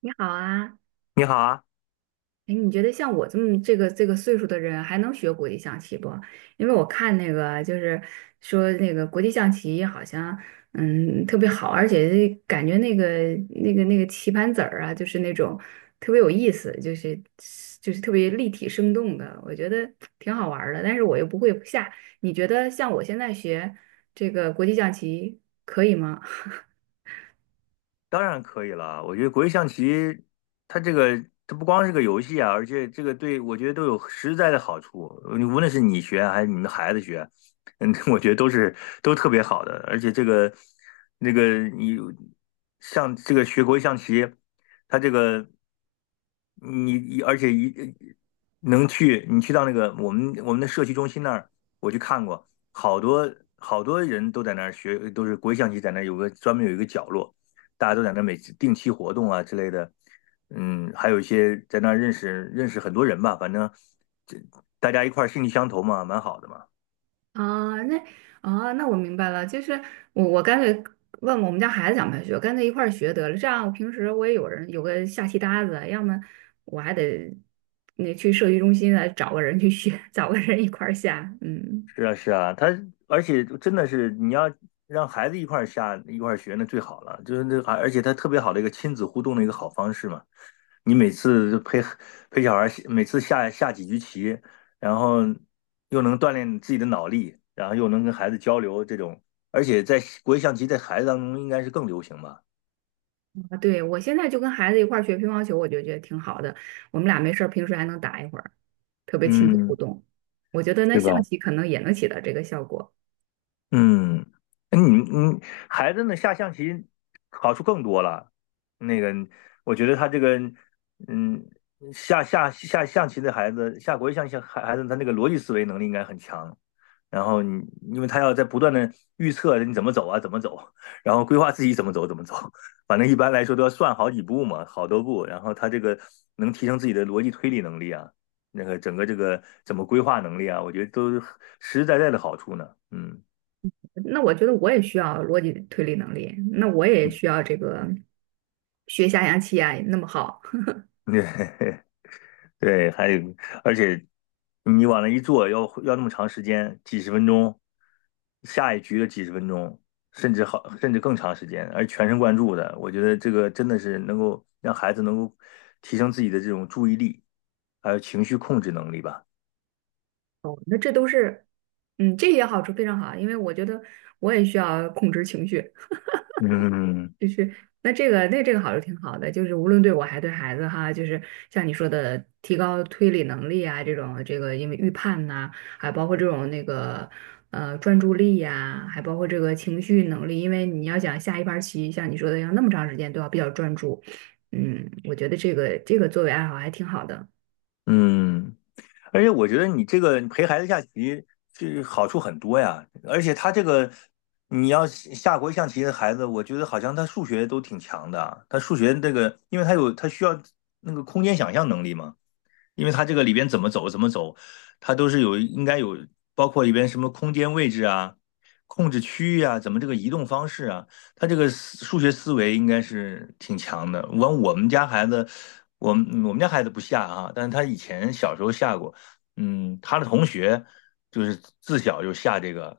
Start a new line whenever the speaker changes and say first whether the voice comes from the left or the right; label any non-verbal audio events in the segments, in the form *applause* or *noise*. right: 你好啊，
left: 你好啊，
right: 哎，你觉得像我这么这个岁数的人还能学国际象棋不？因为我看那个就是说那个国际象棋好像特别好，而且感觉那个棋盘子儿啊，就是那种特别有意思，就是特别立体生动的，我觉得挺好玩儿的。但是我又不会下，你觉得像我现在学这个国际象棋可以吗？
left: 当然可以了。我觉得国际象棋，它这个它不光是个游戏啊，而且这个对我觉得都有实在的好处。你无论是你学还是你们孩子学，*laughs* 我觉得都特别好的。而且这个那个你像这个学国际象棋，它这个你而且一能去你去到我们的社区中心那儿，我去看过，好多好多人都在那儿学，都是国际象棋在那儿有一个角落。大家都在那每定期活动啊之类的，还有一些在那认识认识很多人吧，反正这大家一块儿兴趣相投嘛，蛮好的嘛。
right: 啊，那我明白了，就是我干脆问问我们家孩子想不想学，干脆一块儿学得了。这样我平时我也有人有个下棋搭子，要么我还得那去社区中心来找个人去学，找个人一块儿下。嗯，
left: 是啊，是啊，而且真的是你要让孩子一块儿下一块儿学，那最好了。就是那而且他特别好的一个亲子互动的一个好方式嘛。你每次就陪陪小孩儿，每次下下几局棋，然后又能锻炼自己的脑力，然后又能跟孩子交流，而且在国际象棋在孩子当中应该是更流行吧。
right: 啊，对，我现在就跟孩子一块儿学乒乓球，我就觉得挺好的。我们俩没事儿，平时还能打一会儿，特别亲子互
left: 嗯，
right: 动。我觉得那
left: 是
right: 象
left: 吧？
right: 棋可能也能起到这个效果。
left: 嗯，哎你孩子呢下象棋好处更多了。那个，我觉得他嗯，下象棋的孩子，下国际象棋孩子，他那个逻辑思维能力应该很强。然后因为他要在不断的预测你怎么走啊，怎么走，然后规划自己怎么走，怎么走。反正一般来说都要算好几步嘛，好多步。然后他这个能提升自己的逻辑推理能力啊，那个整个这个怎么规划能力啊，我觉得都是实实在在的好处呢。嗯。
right: 那我觉得我也需要逻辑推理能力，那我也需要这个学下象棋啊，那么好，
left: 对 *laughs* 对，还有，而且你往那一坐，要那么长时间，几十分钟，下一局的几十分钟，甚至更长时间，而全神贯注的，我觉得这个真的是能够让孩子能够提升自己的这种注意力，还有情绪控制能力吧。
right: 哦，那这都是，这也好处非常好，因为我觉得我也需要控制情绪，
left: 嗯
right: 就是那这个好是挺好的，就是无论对我还对孩子哈，就是像你说的提高推理能力啊，这种这个因为预判呐、还包括这种那个专注力呀、还包括这个情绪能力，因为你要想下一盘棋，像你说的要那么长时间都要比较专注，我觉得这个作为爱好还挺好的。
left: 嗯，而且我觉得你这个陪孩子下棋是好处很多呀，而且他这个你要下国际象棋的孩子，我觉得好像他数学都挺强的啊，他数学因为他需要那个空间想象能力嘛，因为它这个里边怎么走怎么走，它都是有应该有包括里边什么空间位置啊、控制区域啊，怎么这个移动方式啊，它这个数学思维应该是挺强的。我们家孩子，我们家孩子不下啊，但是他以前小时候下过，他的同学就是自小就下这个。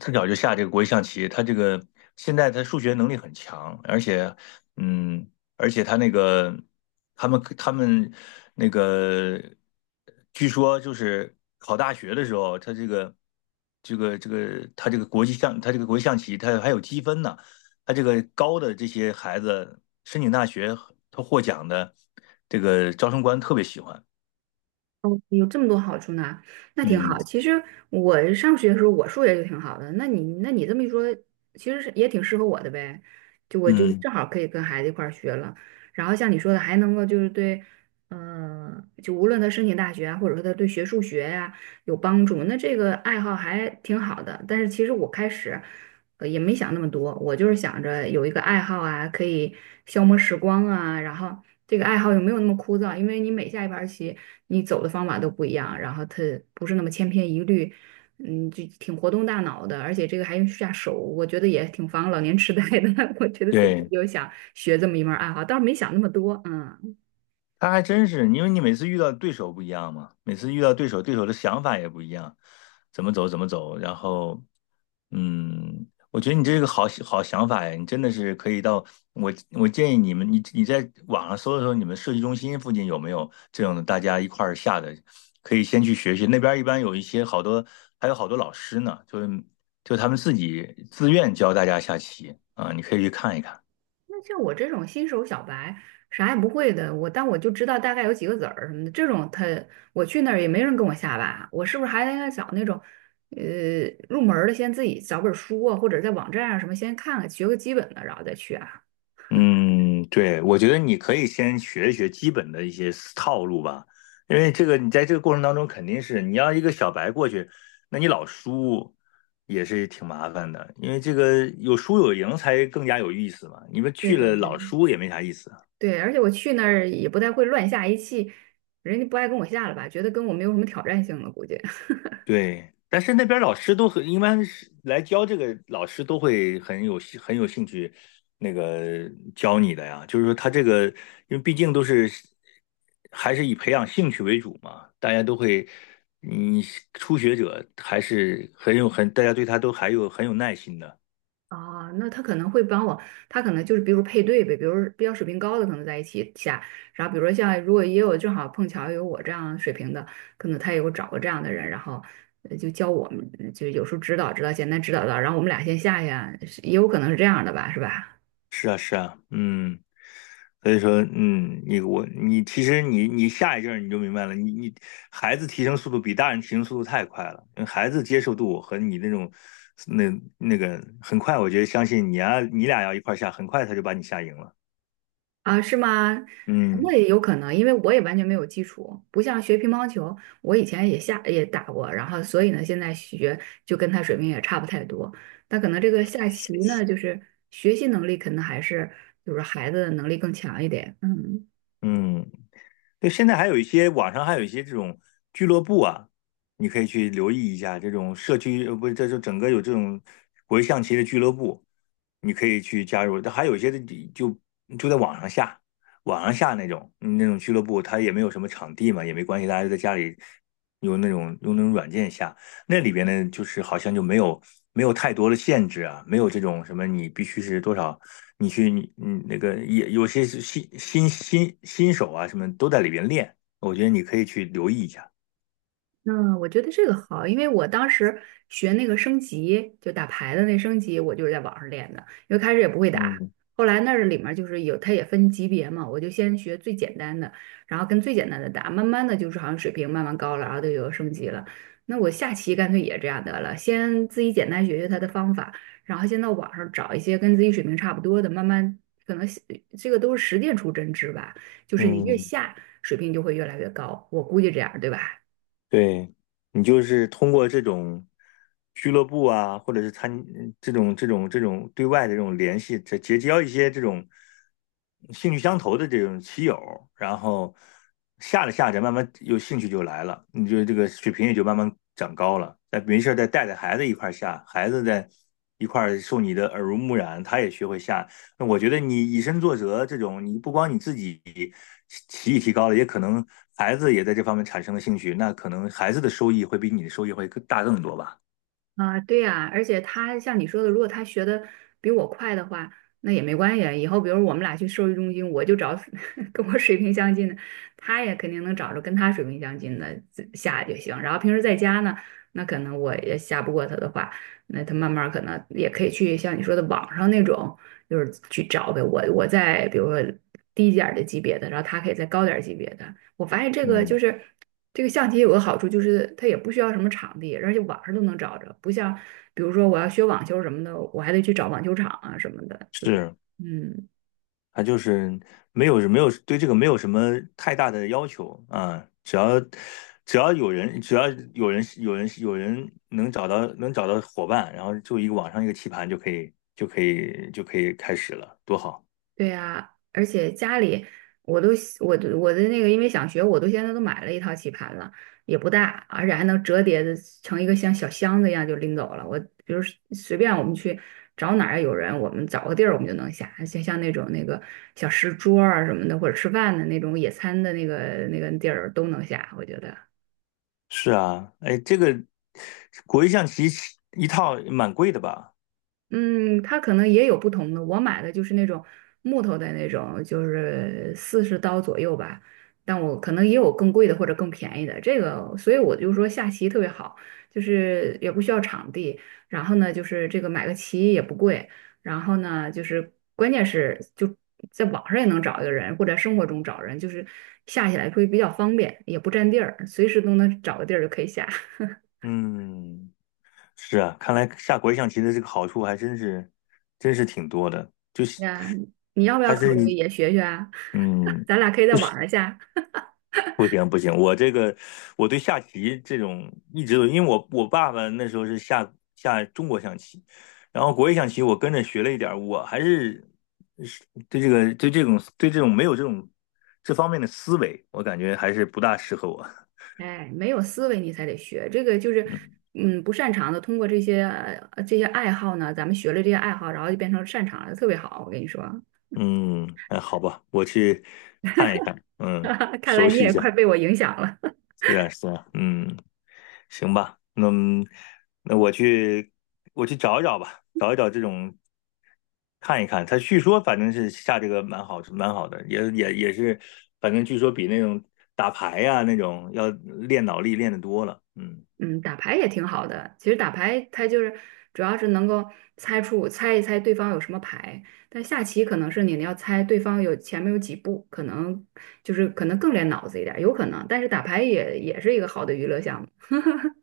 left: 自小就下这个国际象棋，他这个现在他数学能力很强，嗯，而且他那个他们他们那个，据说就是考大学的时候，他这个这个这个他这个国际象他这个国际象棋，他还有积分呢，他这个高的这些孩子申请大学，他获奖的这个招生官特别喜欢，
right: 哦，有这么多好处呢，那挺
left: 嗯
right: 好。其实我上学的时候，我数学就挺好的。那你这么一说，其实是也挺适合我的呗。就我就
left: 嗯，
right: 正好可以跟孩子一块儿学了。然后像你说的，还能够就是对，就无论他申请大学啊，或者说他对学数学呀、有帮助，那这个爱好还挺好的。但是其实我开始，也没想那么多，我就是想着有一个爱好啊，可以消磨时光啊，然后。这个爱好有没有那么枯燥，因为你每下一盘棋，你走的方法都不一样，然后它不是那么千篇一律，就挺活动大脑的，而且这个还用下手，我觉得也挺防老年痴呆的。*laughs* 我觉得所以我
left: 对。
right: 就想学这么一门爱好，倒是没想那么多，嗯。
left: 他还真是，因为你每次遇到对手不一样嘛，每次遇到对手，对手的想法也不一样，怎么走怎么走。然后，我觉得你这是个好好想法呀，你真的是可以到我我建议你们，你在网上搜一搜，你们设计中心附近有没有这种的大家一块儿下的，可以先去学学。那边儿一般有一些好多，还有好多老师呢，就是就他们自己自愿教大家下棋啊，你可以去看一看。
right: 那像我这种新手小白，啥也不会的，但我就知道大概有几个子儿什么的，这种我去那儿也没人跟我下吧，我是不是还应该找那种，入门儿的先自己找本儿书啊，或者在网站上什么先看看，学个基本的，然后再去啊。
left: 嗯，对，我觉得你可以先学一学基本的一些套路吧，因为这个你在这个过程当中肯定是你要一个小白过去，那你老输也是挺麻烦的，因为这个有输有赢才更加有意思嘛，你们
right: 对
left: 去
right: 对
left: 了老
right: 对，
left: 输也没啥意思。
right: 对，而且我去那儿也不太会乱下一气，人家不爱跟我下了吧，觉得跟我没有什么挑战性了，估计。
left: 对，但是那边老师一般是来教这个老师都会很有兴趣，那个教你的呀。就是说他这个，因为毕竟还是以培养兴趣为主嘛，大家都会，你初学者还是很有很，大家对他都还有很有耐心的。
right: 啊，那他可能会帮我，他可能就是比如配对呗，比如比较水平高的可能在一起下，然后比如说像如果也有正好碰巧有我这样水平的，可能他也会找个这样的人，然后就教我们，就有时候指导指导，简单指导到，然后我们俩先下下，是也有可能是这样的吧，是吧？
left: 是啊，是啊，嗯。所以说，你其实你下一阵儿你就明白了，你孩子提升速度比大人提升速度太快了，因为孩子接受度和你那种那那个很快，我觉得相信你啊，你俩要一块儿下，很快他就把你下赢了。
right: 啊，是吗？那
left: 嗯
right: 也有可能，因为我也完全没有基础，不像学乒乓球，我以前也下也打过，然后所以呢，现在学就跟他水平也差不太多。但可能这个下棋呢，就是学习能力可能还是就是孩子的能力更强一点。嗯。
left: 嗯。对，现在还有一些网上还有一些这种俱乐部啊，你可以去留意一下这种社区，不是，这就整个有这种国际象棋的俱乐部，你可以去加入。但还有一些的就就在网上下，网上下那种俱乐部，它也没有什么场地嘛，也没关系，大家就在家里用那种软件下，那里边呢就是好像就没有太多的限制啊，没有这种什么你必须是多少你去你你那个也有些是新手啊什么都在里边练，我觉得你可以去留意一下。
right: 嗯，我觉得这个好，因为我当时学那个升级，就打牌的那升级，我就是在网上练的，因为开始也不会打，
left: 嗯
right: 后来那儿里面儿就是有，它也分级别嘛，我就先学最简单的，然后跟最简单的打，慢慢的就是好像水平慢慢高了，然后就有升级了。那我下棋干脆也这样得了，先自己简单学学它的方法，然后先到网上找一些跟自己水平差不多的，慢慢可能这个都是实践出真知吧，就是你越
left: 嗯，
right: 下水平就会越来越高，我估计这样，对吧？
left: 对，你就是通过这种俱乐部啊，或者是参这种这种这种对外的这种联系，结交一些这种兴趣相投的这种棋友，然后下着下着，慢慢有兴趣就来了，你就这个水平也就慢慢长高了。再没事儿再带着孩子一块儿下，孩子在一块儿受你的耳濡目染，他也学会下，那我觉得你以身作则这种，你不光你自己棋艺提高了，也可能孩子也在这方面产生了兴趣，那可能孩子的收益会比你的收益会更大更多吧。
right: 啊，对呀，而且他像你说的，如果他学的比我快的话，那也没关系啊。以后比如我们俩去兽医中心，我就找 *laughs* 跟我水平相近的，他也肯定能找着跟他水平相近的自下就行。然后平时在家呢，那可能我也下不过他的话，那他慢慢儿可能也可以去像你说的网上那种，就是去找呗。我在比如说低一点儿的级别的，然后他可以再高点儿级别的。我发现这个就
left: 嗯，
right: 是。这个象棋有个好处就是它也不需要什么场地，而且网上都能找着，不像比如说我要学网球什么的，我还得去找网球场啊什么的，就是
left: 是，
right: 嗯，
left: 他就是没有对这个没有什么太大的要求啊，只要有人能找到伙伴，然后就一个网上一个棋盘就可以开始了，多好。
right: 对呀，而且家里我都我的那个，因为想学，我都现在都买了一套棋盘了，也不大，而且还能折叠的成一个像小箱子一样就拎走了。我比如随便我们去找哪儿有人，我们找个地儿我们就能下，像那种那个小石桌儿啊什么的，或者吃饭的那种野餐的那个地儿都能下，我觉得。
left: 是啊，哎，这个国际象棋一套蛮贵的吧？
right: 嗯，它可能也有不同的。我买的就是那种木头的那种，就是40刀左右吧。但我可能也有更贵的或者更便宜的。这个，所以我就说下棋特别好，就是也不需要场地，然后呢，就是这个买个棋也不贵，然后呢，就是关键是就在网上也能找一个人，或者生活中找人，就是下起来会比较方便，也不占地儿，随时都能找个地儿就可以下。*laughs*
left: 嗯是啊，看来下国际象棋的这个好处还真是，真是挺多的，就是
right: 呀，你要不要
left: 还
right: 考
left: 是
right: 虑
left: 你，
right: 也学学啊？
left: 嗯，
right: 咱俩可以在网上下。
left: 不行不行，我对下棋这种一直都，因为我爸爸那时候是下下中国象棋，然后国际象棋我跟着学了一点儿，我还是对这个对这种对这种没有这种这方面的思维，我感觉还是不大适合我。
right: 哎，没有思维你才得学，这个就是，
left: 嗯
right: 不擅长的，通过这些爱好呢，咱们学了这些爱好，然后就变成擅长了，特别好。我跟你说，
left: 嗯，哎，好吧，我去看一看，
right: *laughs* 看来
left: 熟
right: 你
left: 悉一
right: 也快
left: 下，
right: 被我影响了。
left: 是啊是啊，嗯。行吧，那我去找一找吧，找一找这种看一看。他据说反正是下这个蛮好，蛮好的，也是，反正据说比那种打牌呀、那种要练脑力练得多了。嗯
right: *laughs* 嗯，打牌也挺好的，其实打牌它就是主要是能够猜一猜对方有什么牌，但下棋可能是你要猜对方有前面有几步，可能就是可能更练脑子一点儿有可能。但是打牌也是一个好的娱乐项目。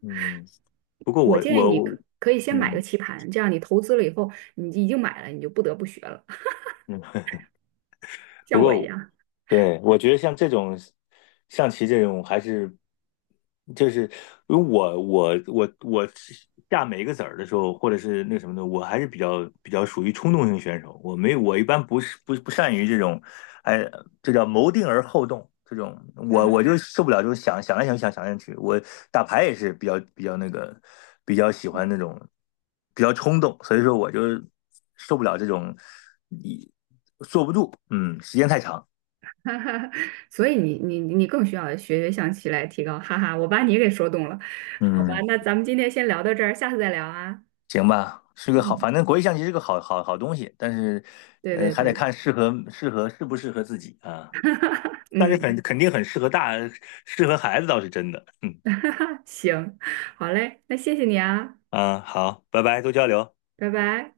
left: 嗯，不过
right: 我
left: 我
right: 建议
left: 我
right: 你可
left: 我
right: 可以先买个
left: 嗯
right: 棋盘，这样你投资了以后，你已经买了，你就不得不学了，*laughs*
left: 嗯，不
right: 像我一
left: 过。
right: 样。
left: 对，我觉得像这种象棋这种，还是就是如果我下每一个子儿的时候，或者是那什么的，我还是比较属于冲动型选手。我一般不是不不善于这种，哎，这叫谋定而后动这种。我
right: *laughs*
left: 就受不了这种想想来想去想想来想去。我打牌也是比较喜欢那种比较冲动，所以说我就受不了这种一嗯时间太长。
right: 哈哈所以你更需要学学象棋来提高。哈哈，我把你给说动了，好吧，
left: 嗯。
right: 那咱们今天先聊到这儿，下次再聊啊。
left: 行吧，是个好，
right: 嗯，
left: 反正国际象棋是个好好好东西，但是，
right: 对对
left: 还得
right: 对，
left: 看适不适合自己啊。但是
right: 嗯，
left: 很肯定很适合大，适合孩子倒是真的。嗯
right: *laughs* 行，好嘞，那谢谢你啊，
left: 啊，好，拜拜，多交流。
right: 拜拜。